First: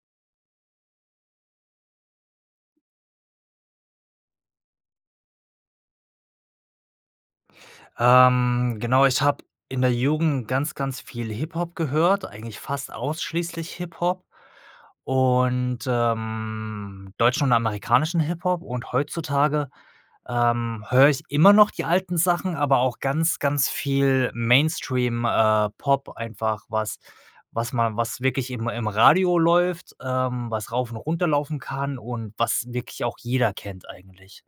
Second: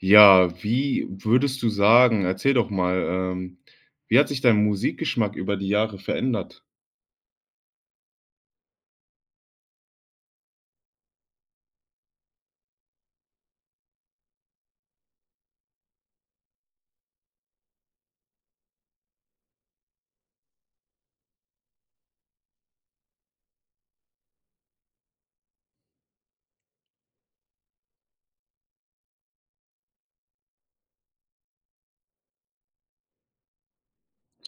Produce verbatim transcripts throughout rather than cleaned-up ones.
Ja, wie würdest du sagen erzähl doch mal, ähm, wie hat sich dein Musikgeschmack über die Jahre verändert? Ähm, genau, ich habe in der Jugend ganz, ganz viel Hip-Hop gehört, eigentlich fast ausschließlich Hip Hop und, ähm, deutschen und amerikanischen Hip-Hop und heutzutage, ähm, höre ich immer noch die alten Sachen, aber auch ganz, ganz viel Mainstream, äh, Pop einfach was was man was wirklich im im Radio läuft, ähm, was rauf und runterlaufen kann und was wirklich auch jeder kennt, eigentlich.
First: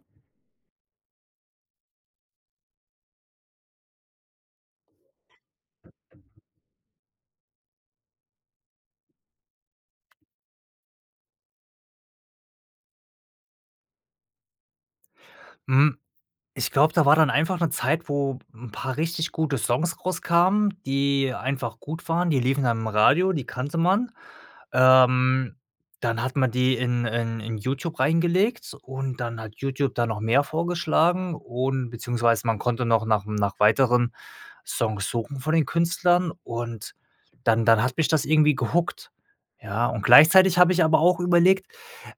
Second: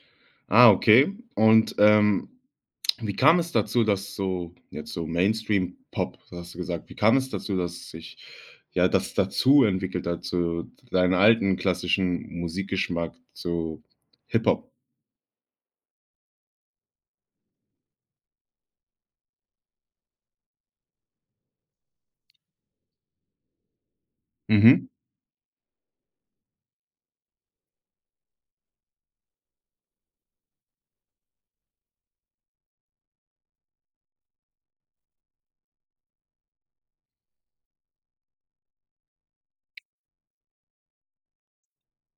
Ah, okay. Und, ähm, wie kam es dazu, dass so, jetzt so Mainstream Pop, so hast du gesagt wie kam es dazu, dass sich, ja, das dazu entwickelt dazu deine alten, klassischen Musikgeschmack, so Hip-Hop? Hm, ich glaube, da war dann einfach 'ne Zeit, wo 'n paar richtig gute Songs rauskamen, die einfach gut waren. Die liefen dann im Radio, die kannte man. Mhm. Ähm, dann hat man die in in Youtube reingelegt und dann hat Youtube da noch mehr vorgeschlagen und beziehungsweise man konnte noch nach m nach weiteren Songs suchen von den Künstlern und dann dann hat mich das irgendwie gehookt, ja. Und gleichzeitig habe ich aber auch überlegt:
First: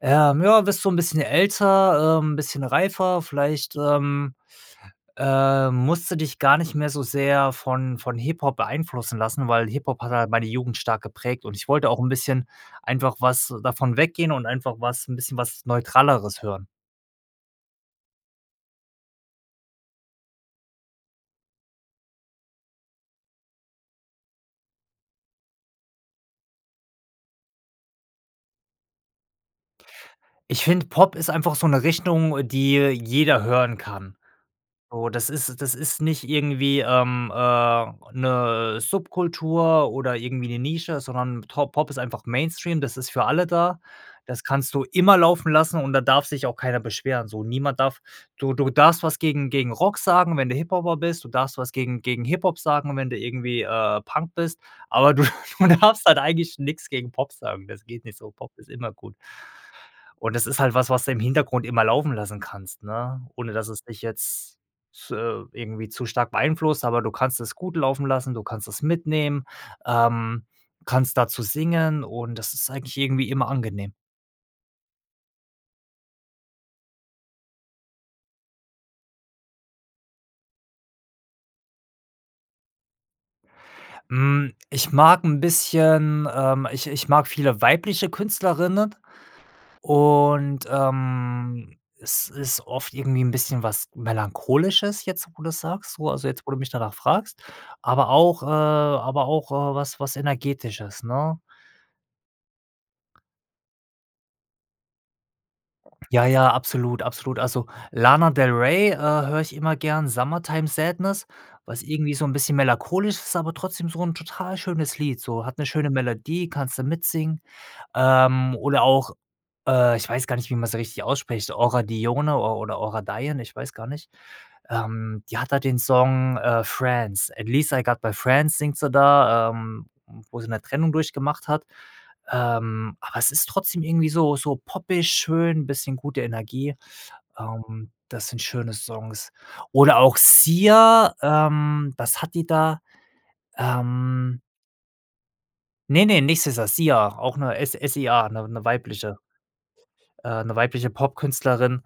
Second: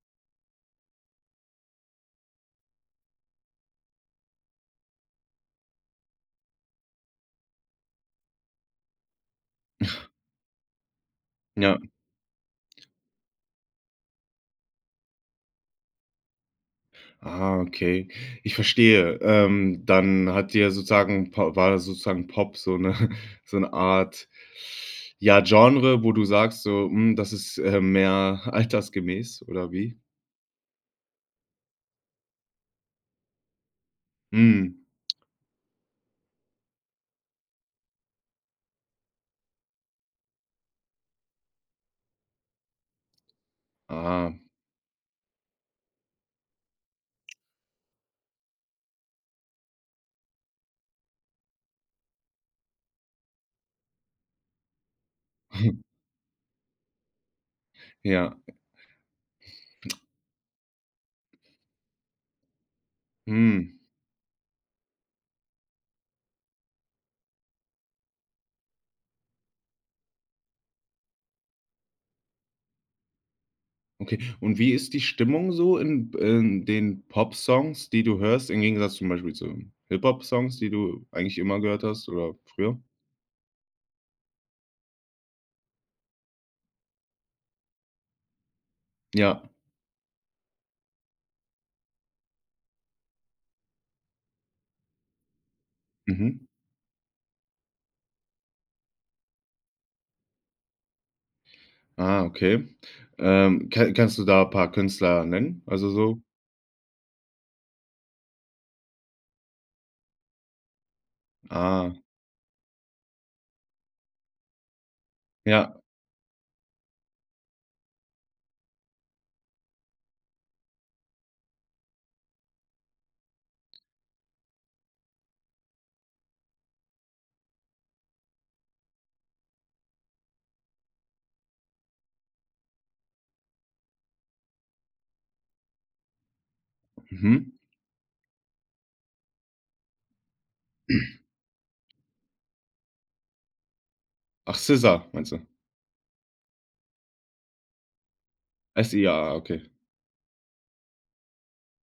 „Äh, ja, wirst du 'n bisschen älter, ähm, bisschen reifer, vielleicht, ähm, ähm, musst du dich gar nicht mehr so sehr von von Hip-Hop beeinflussen lassen.“, weil Hip-Hop hat halt meine Jugend stark geprägt und ich Ja. wollte auch 'n bisschen einfach was davon weggehen und einfach was 'n bisschen was Neutraleres hören. Ah, okay. Ich verstehe. Ähm, dann hat dir sozusagen Po war sozusagen Pop so 'ne so 'ne Art, ja, Genre, wo du sagst so: „Hm, das ist, äh, mehr altersgemäß“ oder wie? Ich finde Pop ist einfach so 'ne Richtung, die jeder hören kann. Hm. So, das ist das ist nicht irgendwie, ähm, äh, 'ne Subkultur oder irgendwie 'ne Nische, sondern To Pop ist einfach Mainstream, das ist für alle da. Aha. Das kannst du immer laufen lassen und da darf sich auch keiner beschweren, so. Niemand darf du du darfst was gegen gegen Rock sagen, wenn du Hip-Hopper bist. Du darfst was gegen gegen Hip-Hop sagen, wenn du irgendwie, äh, Punk bist, aber du du darfst halt eigentlich nix gegen Pop sagen. Das geht nicht so. Ja. Pop ist immer gut. Und das ist halt was, was du im Hintergrund immer laufen lassen kannst, ne, ohne dass Hm. es dich jetzt f äh, irgendwie zu stark beeinflusst, aber du kannst es gut laufen lassen, du kannst es mitnehmen, ähm, kannst dazu singen und das ist eigentlich irgendwie immer angenehm. Okay. Und wie ist die Stimmung so in b in den Popsongs, die du hörst, im Gegensatz zum Beispiel zu Hip-Hop-Songs, die du eigentlich immer gehört hast oder früher? Hm, ich mag 'n bisschen, ähm ich ich mag viele weibliche Künstlerinnen. Ja. Und, ähm, es ist oft irgendwie 'n bisschen was Melancholisches jetzt, wo du's sagst, wo also, jetzt Mhm. wo du mich danach fragst. Aber auch, äh aber auch, äh, was was Energetisches, ne? Ah, okay. Ähm, k-kannst du da paar Künstler nennen? Also, so Ja, ja, absolut, absolut. Also, Lana del Rey, äh, höre ich immer gern, „Summertime Sadness“, was Ah. irgendwie so 'n bisschen melancholisch ist, aber trotzdem so 'n total schönes Lied, so hat 'ne Ja. schöne Melodie, kannste mitsingen. Ähm, oder auch, äh, ich weiß gar nicht, wie man sie richtig ausspricht, Aura Dione or oder Aura Dione, ich weiß gar nicht. Ähm, die hat halt den Song, äh, „Friends“, at least I got my friends singt sie da, ähm, wo sie 'ne Trennung durchgemacht hat. Ähm, aber es ist trotzdem irgendwie so so poppig, schön, bisschen gute Energie. Mhm. Ähm, das sind schöne Songs. Oder auch Sia, ähm was hat die da? Ähm Ach, SZA meinst du? Ne, ne, nicht SZA, Sia, auch 'ne S S I A, 'ne 'ne Ah, Sia, weibliche ah, okay. äh, 'ne weibliche Popkünstlerin,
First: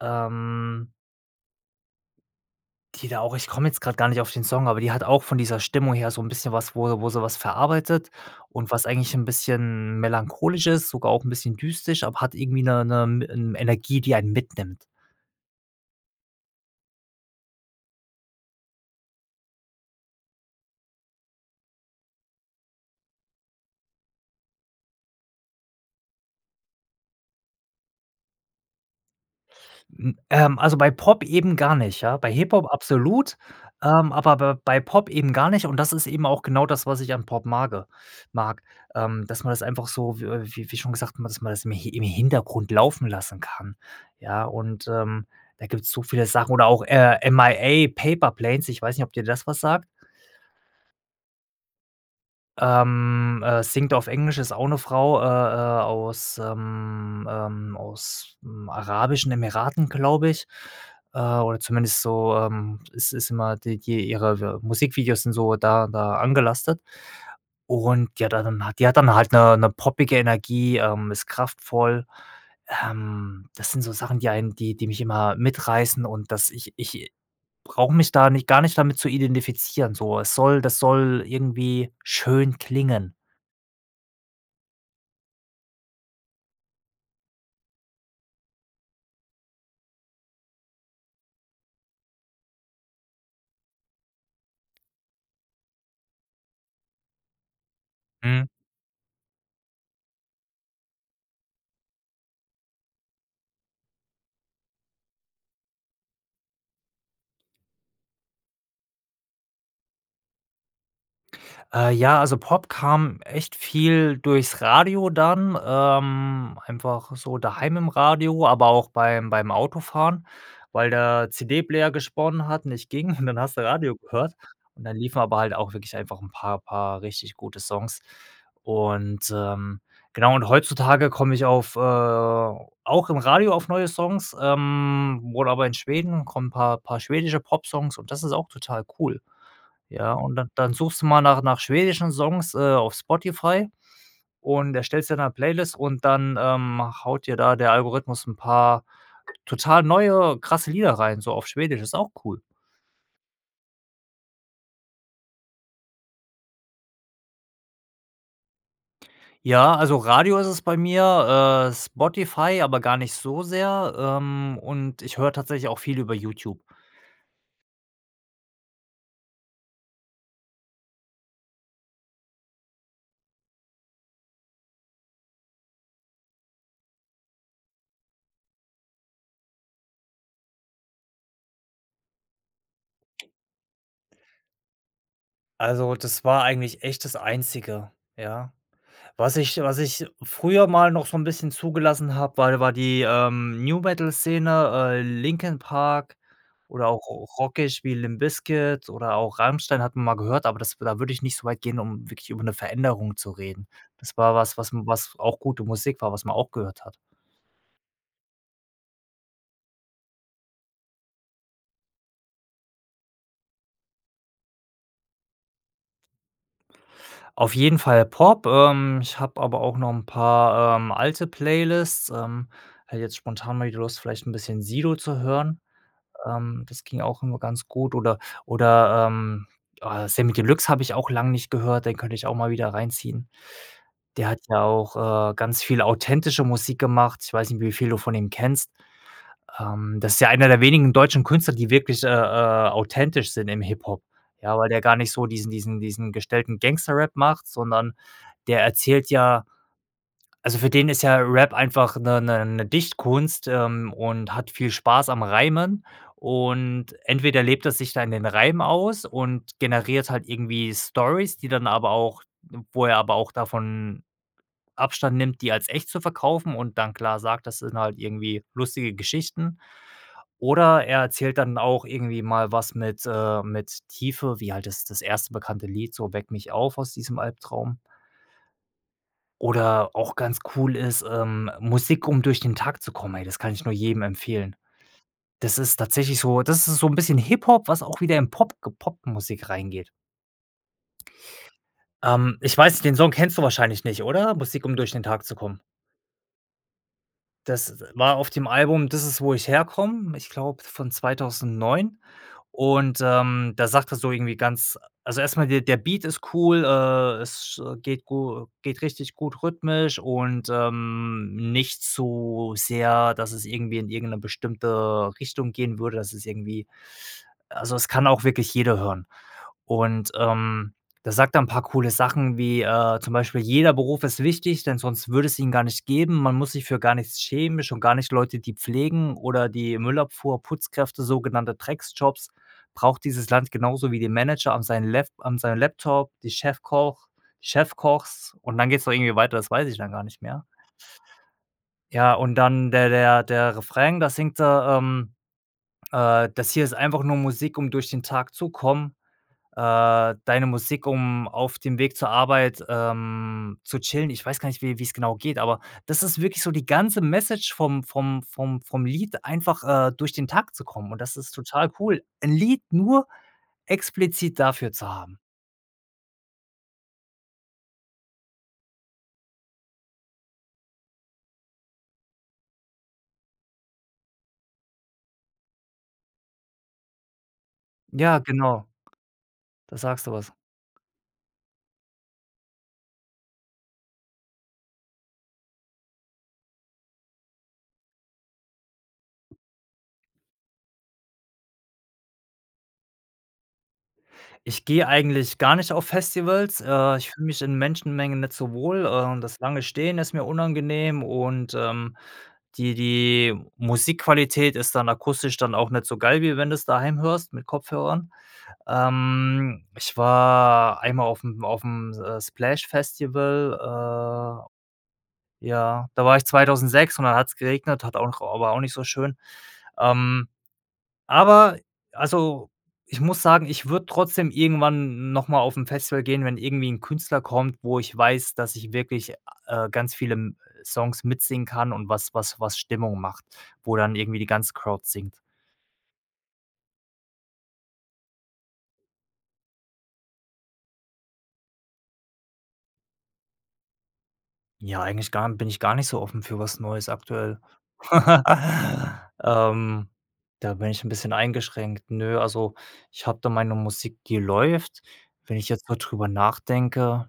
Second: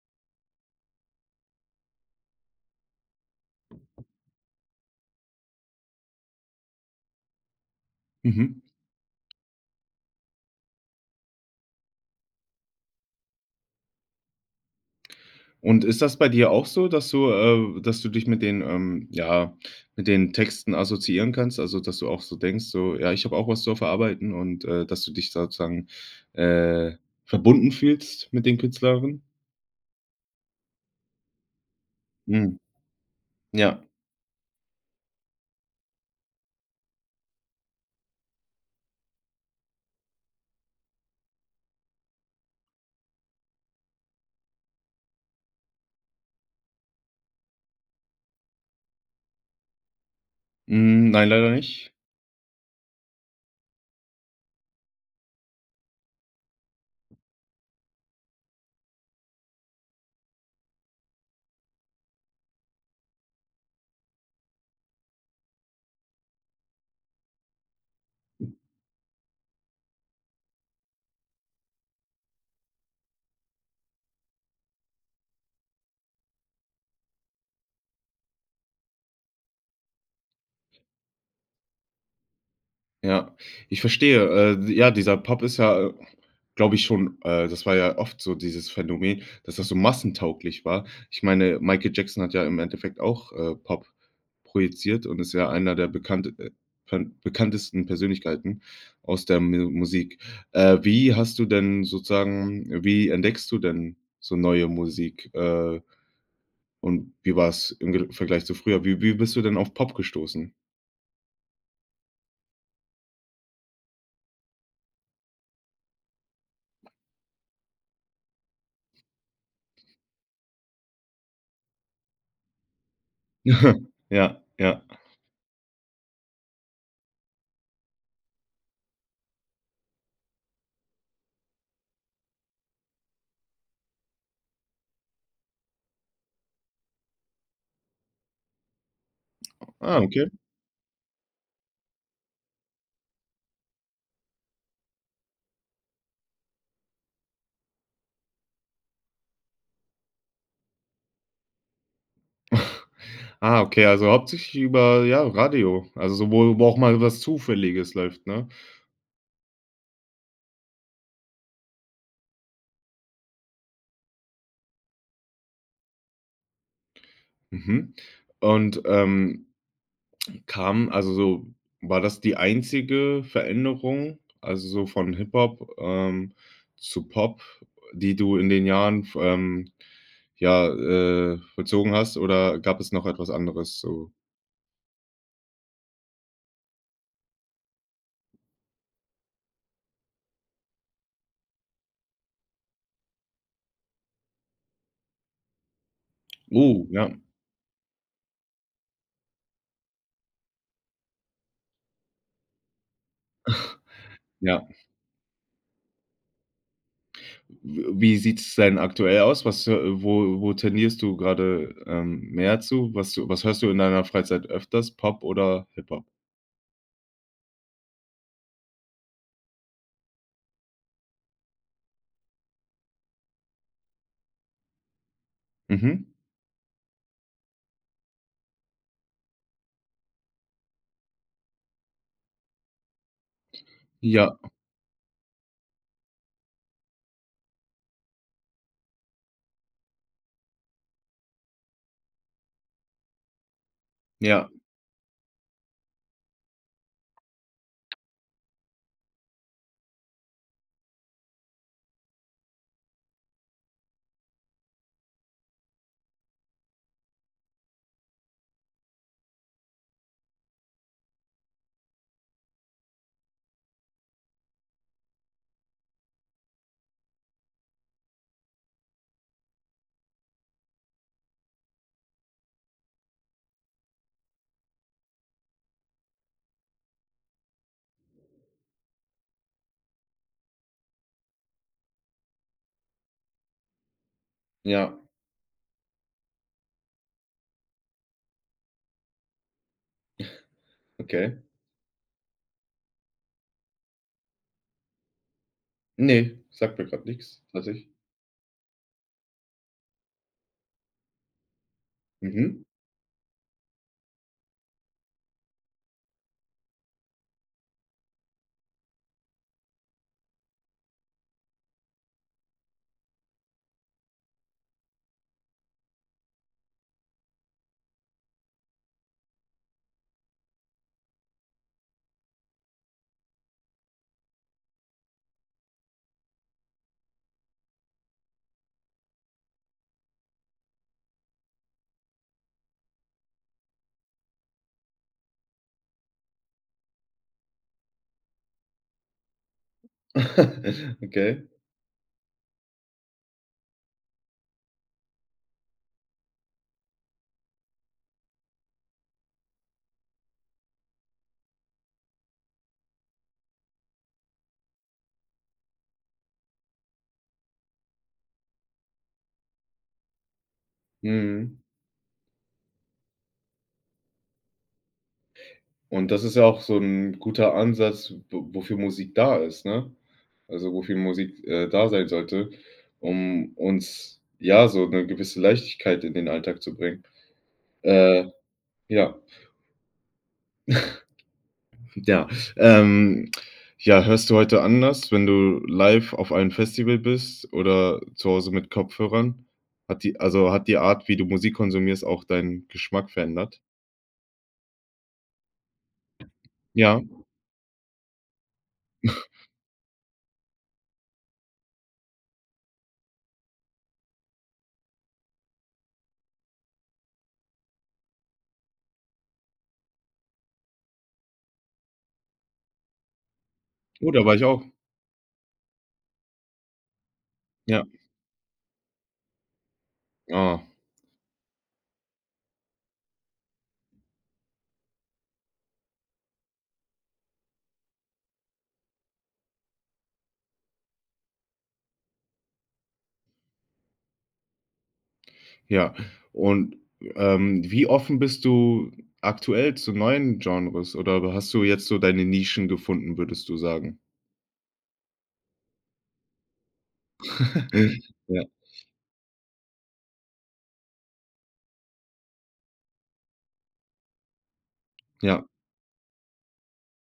ähm die da auch ich komme jetzt gerade gar nicht auf den Song, aber die hat auch von dieser Stimmung her so 'n bisschen was, wo wo sie was verarbeitet Mhm. und was eigentlich 'n bisschen melancholisch ist, sogar auch 'n bisschen düstisch, aber hat irgendwie 'ne 'ne 'n Energie, die einen mitnimmt. Und ist das bei dir auch so, dass du, äh dass du dich mit den, ähm, ja mit den Texten assoziieren kannst? Also, dass du auch so denkst so: „Ja, ich habe auch was zu verarbeiten“ und dass du dich sozusagen, äh, verbunden fühlst mit den Künstlern? Hm, ähm, also, bei Pop eben gar nicht, ja? Bei Hm, Hip-Hop absolut, ja. ähm, aber b bei Pop eben gar nicht und das ist eben auch genau das, was ich an Pop mage mag. Ähm, dass man das einfach so, w äh, wie wie schon gesagt hat, man dass man das i Hi im Hintergrund laufen lassen kann, ja? Und, ähm, da gibt's so viele Sachen oder auch, äh, M. I. A. „Paper Planes“, ich weiß nicht, ob dir das was sagt. Hm, nein, leider nicht. Ähm, äh, singt auf Englisch, ist auch 'ne Frau, äh, äh, aus, ähm, ähm ausm arabischen Emiraten, glaube ich, äh, oder zumindest so, ähm, ist ist immer die die ihre Musikvideos sind so da da angelastet. Und, ja, da dann hat die hat dann halt 'ne 'ne poppige Energie, ähm, ist kraftvoll. Ähm, das sind so Sachen, die einen die die mich immer mitreißen und das ich ich brauche mich da nicht gar nicht damit zu identifizieren, so. Es soll das soll irgendwie schön klingen. Ja, ich verstehe. Äh, ja, dieser Pop ist ja, glaube ich schon äh, das war ja oft so dieses Phänomen, dass das so massentauglich war. Ich meine, Michael Jackson hat ja im Endeffekt auch, äh, Pop projiziert und ist ja einer der bekannte äh, pen bekanntesten Mhm. Persönlichkeiten aus der Me Musik. Äh, wie hast du denn sozusagen wie entdeckst du denn so neue Musik? Äh, und wie war's im direkten Vergleich zu früher? Wie wie bist du denn auf Pop gestoßen? Äh, ja, also Pop kam echt viel durchs Radio dann, ähm, einfach so daheim im Radio, aber auch beim beim Autofahren, weil der CD-Player gesponnen hat und nicht ging und dann hast du Radio gehört. Ja, ja. Dann liefen aber halt auch wirklich einfach 'n paar paar richtig gute Songs. Und, ähm genau und heutzutage komm ich auf äh auch im Radio auf neue Songs ähm, oder aber in Schweden kommen 'n paar paar schwedische Popsongs und das ist auch total cool. Ah, Ja, okay. und dann dann suchst du mal nach nach schwedischen Songs, äh, auf Spotify und erstellst dir 'ne Playlist und dann, ähm, haut dir da der Algorithmus 'n paar total neue, krasse Lieder rein so auf Schwedisch. Ist auch cool. Ah, okay, also hauptsächlich über ja, Radio, also sowohl wo auch mal was Zufälliges läuft, ne? Ja, also Radio ist es bei mir, äh, Spotify, aber gar nicht so sehr, ähm, und ich höre tatsächlich auch viel über YouTube. Mhm, und, ähm, kam also, so war das die einzige Veränderung? Also so von Hip-Hop, ähm, zu Pop, die du in den Jahren, ähm, ja, äh, vollzogen hast oder gab es noch etwas anderes so? Also, das war eigentlich echt das Einzige, ja. Was ich was ich früher mal noch so 'n bisschen zugelassen habe, war war die, ähm, New-Metal-Szene, äh, Linkin Park Oh, oder auch ja. r rockig, wie Limp Bizkit oder auch Rammstein, hat man mal gehört, aber das da würde ich nicht so weit gehen, um wirklich über 'ne Veränderung zu reden. Das war was Ja. was was auch gute Musik war, was man auch gehört hat. W wie sieht's denn aktuell aus? Was äh, wo wo tendierst du grade, ähm, mehr zu? Was was hörst du in deiner Freizeit öfters? Pop oder Hip-Hop? Auf jeden Fall Pop. Ähm. Ich habe aber auch noch 'n paar, ähm, alte Playlists. Ähm. Hätte jetzt spontan mal die Lust, vielleicht 'n bisschen Sido zu hören. Mhm. Ähm, das ging auch immer ganz gut oder oder, ähm, ah, Samy Deluxe habe ich auch lang nicht gehört, den könnte ich auch mal wieder reinziehen. Der Ja. hat ja auch, äh, ganz viel authentische Musik gemacht. Ich weiß nicht, wie viel du von ihm kennst. Ähm. Das ist ja einer der wenigen deutschen Künstler, die wirklich, äh, äh, authentisch sind im Hip-Hop. Ja. Ja, weil der gar nicht so diesen diesen diesen gestellten Gangster-Rap macht, sondern der erzählt ja also, für den ist ja Rap einfach 'ne 'ne 'ne Dichtkunst, ähm, und hat viel Spaß am Reimen und entweder lebt er sich da in den Reimen aus und generiert halt irgendwie Stories, die dann aber auch wo er aber auch davon Abstand nimmt, die als echt zu verkaufen und dann klar sagt, das sind halt irgendwie lustige Geschichten oder er erzählt dann auch irgendwie mal was mit, äh mit Tiefe, wie halt das das erste bekannte Lied so: „Weck mich auf aus diesem Albtraum.“ Oder auch ganz cool ist, ähm: „Musik, um durch den Tag zu kommen.“ Ey, das kann ich nur jedem empfehlen. Ja. Das ist tatsächlich so das ist so 'n bisschen Hip-Hop, was auch wieder im Pop ge Pop-Musik reingeht. Okay. Ähm, ich weiß nicht, den Song kennst du wahrscheinlich nicht, oder? „Musik um durch den Tag zu kommen“? Ne, sagt mir grad nix, Das, äh, tatsäch war auf dem Album: „Dis ist wo ich herkomm“, ich glaube von zweitausendneun Mhm. und, ähm, da sagt er so irgendwie ganz also erst mal, der der Beat ist cool, äh, es sch geht gu geht richtig gut rhythmisch und, ähm, nicht zu sehr, dass es irgendwie in irgend 'ne bestimmte Richtung gehen würde, dass es irgendwie also, es kann auch wirklich jeder hören. Und, ähm, der sagt dann paar coole Sachen wie, äh, zum Beispiel: „Jeder Beruf ist wichtig, denn sonst würde es ihn gar nicht geben. Man muss sich für gar nichts schämen, schon gar nicht Leute, die pflegen oder die Müllabfuhr, Putzkräfte, sogenannte Dreckjobs, braucht dieses Land genauso wie den Manager an sein Lap an seinem Laptop, die Chefkoch Chefkochs“ und dann geht's da irgendwie weiter, das weiß ich dann gar nicht mehr. Okay. Ja, und dann der der der Refrain, da singt er, ähm, äh: „Das hier ist einfach nur Musik, um durch den Tag zu kommen. Äh, deine Musik um, auf dem Weg zur Arbeit, ähm, zu chillen“, ich weiß gar nicht, wie wie's genau geht, aber das ist wirklich so die ganze Message vom vom vom vom Lied, einfach, äh, durch den Tag zu kommen und das ist Mhm. total cool, ‘n Lied nur explizit dafür zu haben. Und, das ist ja auch so ‘n guter Ansatz w wo wofür Musik da ist, ne? Also, wofür Musik, äh, da sein sollte, um uns, ja, so ‘ne gewisse Leichtigkeit in den Alltag zu bringen. Ja, Äh, genau. ja. Da sagst du was. Ja. Ähm, ja, hörst du heute anders, wenn du live auf einem Festival bist oder zu Hause mit Kopfhörern? Hat die also hat die Art, wie du Musik konsumierst, auch deinen Geschmack verändert? Ich gehe eigentlich gar nicht auf Festivals. Äh, Ja. ich fühle mich in Menschenmengen nicht so wohl, äh, und das lange Stehen ist mir unangenehm und, ähm, die die Musikqualität ist dann akustisch dann auch nicht so geil, wie wenn du's daheim hörst mit Kopfhörern. Ähm, ich war einmal aufm aufm, äh, Splash Festival, Oh, da war ich auch. äh, ja da war ich zweitausendsechs und dann hat's geregnet, Ja. hat auch aber auch nicht so schön. Ähm. Ah. Aber, also, ich muss sagen, ich würde trotzdem irgendwann noch mal aufm Festival gehen, wenn irgendwie 'n Künstler kommt, wo ich weiß, dass ich wirklich, äh, ganz viele m Songs mitsingen kann und was was was Stimmung macht, wo dann irgendwie die ganze Crowd singt. Ja, und, ähm, wie offen bist du aktuell zu neuen Genres oder hast du jetzt so deine Nischen gefunden, würdest du sagen? Ja, eigentlich gar bin ich gar nicht so offen für was Neues aktuell. Ja. Ähm, da bin ich 'n bisschen eingeschränkt. Nö, also, ich habe da meine Musik, die läuft. Wenn Ja. ich jetzt grad drüber nachdenke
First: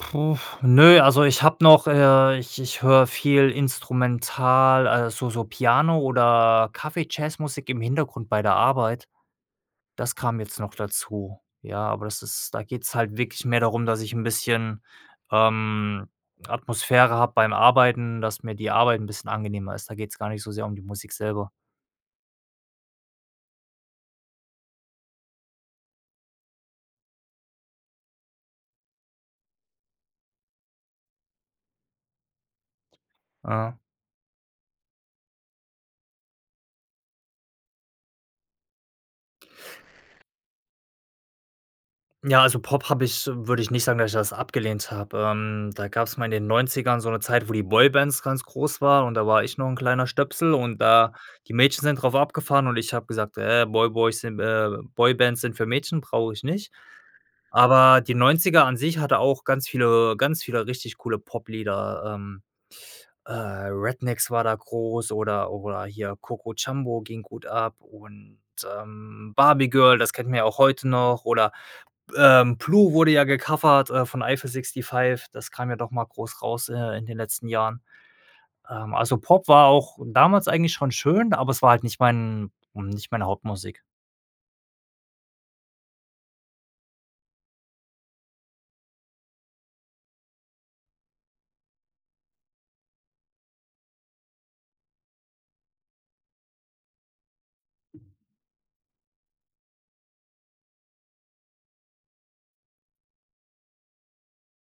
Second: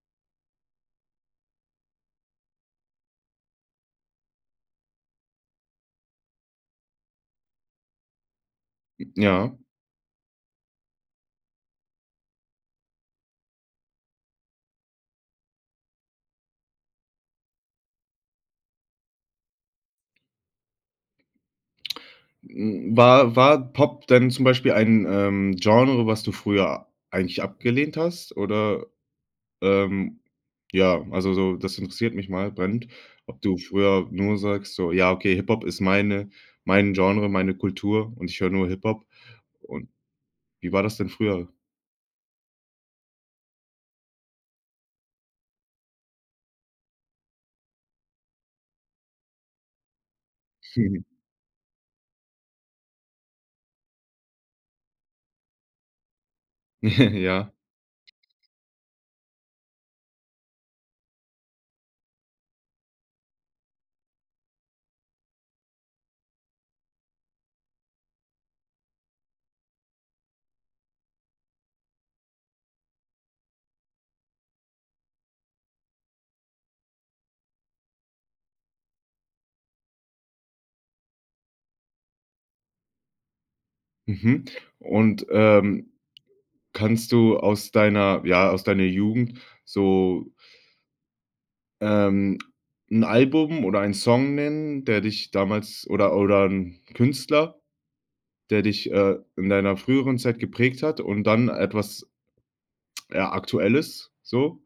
uff, nö, also, ich habe noch, äh ich ich höre viel Instrumental, also, so so Piano oder Kaffeejazzmusik im Hintergrund bei der I Arbeit. ja. Das kam jetzt noch dazu. Ja, aber das ist da geht's halt wirklich mehr darum, dass ich 'n bisschen, ähm, Atmosphäre habe beim Arbeiten, dass mir die Arbeit 'n bisschen angenehmer ist. Da geht's gar nicht so sehr um die Musik selber. Hm, war war Pop denn zum Beispiel ein, ähm, Genre, was du früher eigentlich abgelehnt hast oder, ähm ja, also, so das interessiert mich mal, brennend, ob du Ja. früher nur sagst, so: „Ja, okay, Hip-Hop ist meine mein Genre, meine Kultur und ich höre nur Hip-Hop.“ Und wie war das denn früher? Ja, also, Pop habe ich würde ich nicht sagen, dass ich das abgelehnt habe. Ähm, da gab's mal in den Neunzigern so 'ne Zeit, wo die Boybands ganz groß waren und da war ich noch 'n kleiner Stöpsel und da die Mädchen sind drauf abgefahren und ich habe gesagt: „Ey, Boy Boys sind, äh Boybands sind für Mädchen, brauche ich nicht.“ Ja. Aber die Neunziger an sich hatte auch ganz viele ganz viele richtig coole Pop-Lieder. Ähm, äh, Rednex war da groß oder oder hier Coco Jamboo ging gut ab. Und, ähm, Barbie Girl, das kennen wir ja auch heute noch oder, äh, Blue wurde ja gecovert, äh, von Eifel 65, das kam ja doch mal groß raus, äh, in den letzten Jahren. Ähm, also, Pop war auch damals eigentlich schon schön, aber es war halt nicht mein hm, nicht meine Hauptmusik. Mhm, und, ähm, kannst du aus deiner ja, aus deiner Jugend so ähm, 'n Album oder einen Song nennen, der dich damals oder oder 'n Künstler, der dich, äh, in deiner früheren Zeit geprägt hat und dann etwas ja, aktuelles so?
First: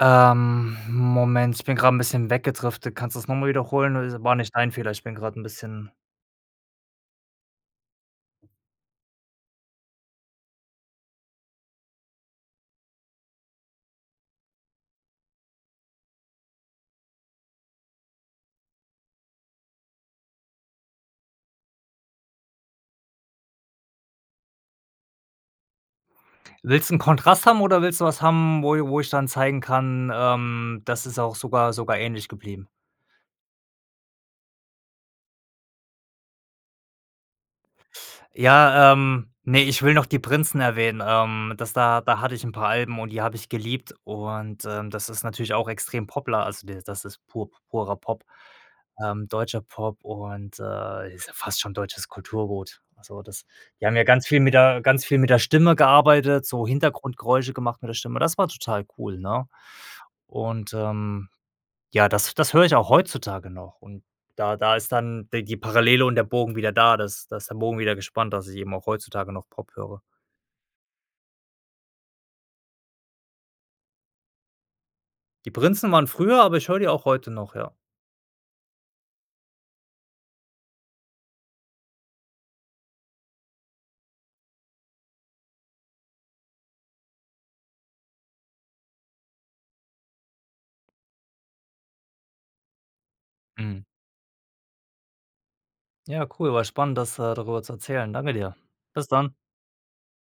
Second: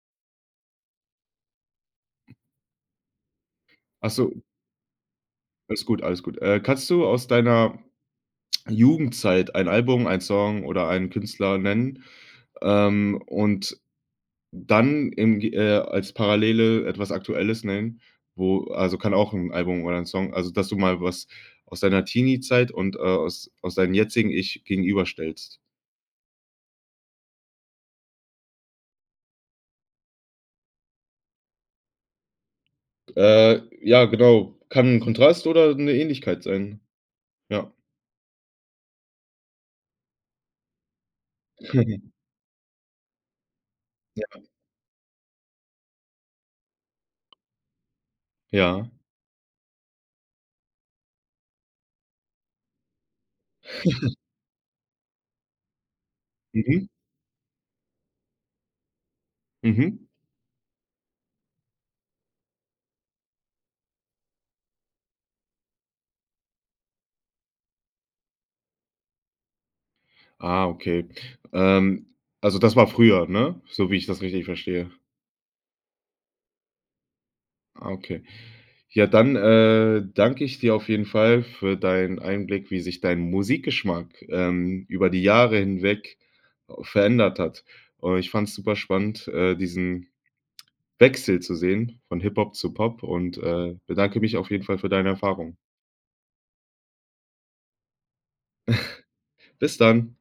Ähm, Moment, ich bin grade 'n bisschen weggedriftet. Kannst du das noch mal wiederholen oder Ach das so. war nicht ein Fehler. Ich bin grad 'n Alles bisschen gut, alles gut. Äh, kannst du aus deiner Jugendzeit ein Album, ein Song oder einen Künstler nennen, ähm, und dann im ge äh, als Parallele etwas Aktuelles nennen, wo also, kann auch 'n Album oder 'n Song also, dass du mal was aus deiner Teenie-Zeit und, äh, aus aus deinem jetzigen Ich gegenüberstellst. Willst 'n Kontrast haben oder willst du was haben wo i wo ich dann zeigen kann, ähm, das ist auch sogar sogar ähnlich geblieben. Äh, ja, genau. Kann 'n Kontrast oder 'ne Ähnlichkeit sein, ja. Ja, ähm, ne, ich will noch die Prinzen erwähnen. Ähm, das da da hatte ich 'n paar Alben und die habe ich geliebt. Ja. Und, ähm, das ist natürlich auch extrem Pop-la also, der das ist pur purer Pop, Ja. ähm, deutscher Pop und, äh, ist ja fast schon deutsches Kulturgut. So das die haben ja ganz viel mit der ganz viel mit der Stimme gearbeitet, so Mhm. Hintergrundgeräusche gemacht mit der Stimme. Das war total cool, ne? Mhm. Und, ähm, ja, das das höre ich auch heutzutage noch und da da ist dann de die Parallele und der Bogen wieder da. Das da ist der Bogen wieder gespannt, dass ich eben auch heutzutage noch Pop höre. Ah okay. Ähm, also das war früher, ne? So wie ich das richtig verstehe. Die Prinzen waren früher, aber ich höre die auch heute noch, ja. Ah okay. Ja, dann, äh, danke ich dir auf jeden Fall für deinen Einblick, wie sich dein Musikgeschmack, ähm, über die Jahre hinweg verändert hat. Äh, ich fand's superspannend, äh, diesen Wechsel zu sehen von Hip-Hop zu Pop und, äh, Mhm. bedanke mich auf jeden Fall für deine Erfahrung. Ja cool, war spannend, das, äh darüber zu erzählen. Danke dir. Bis dann. Bis dann.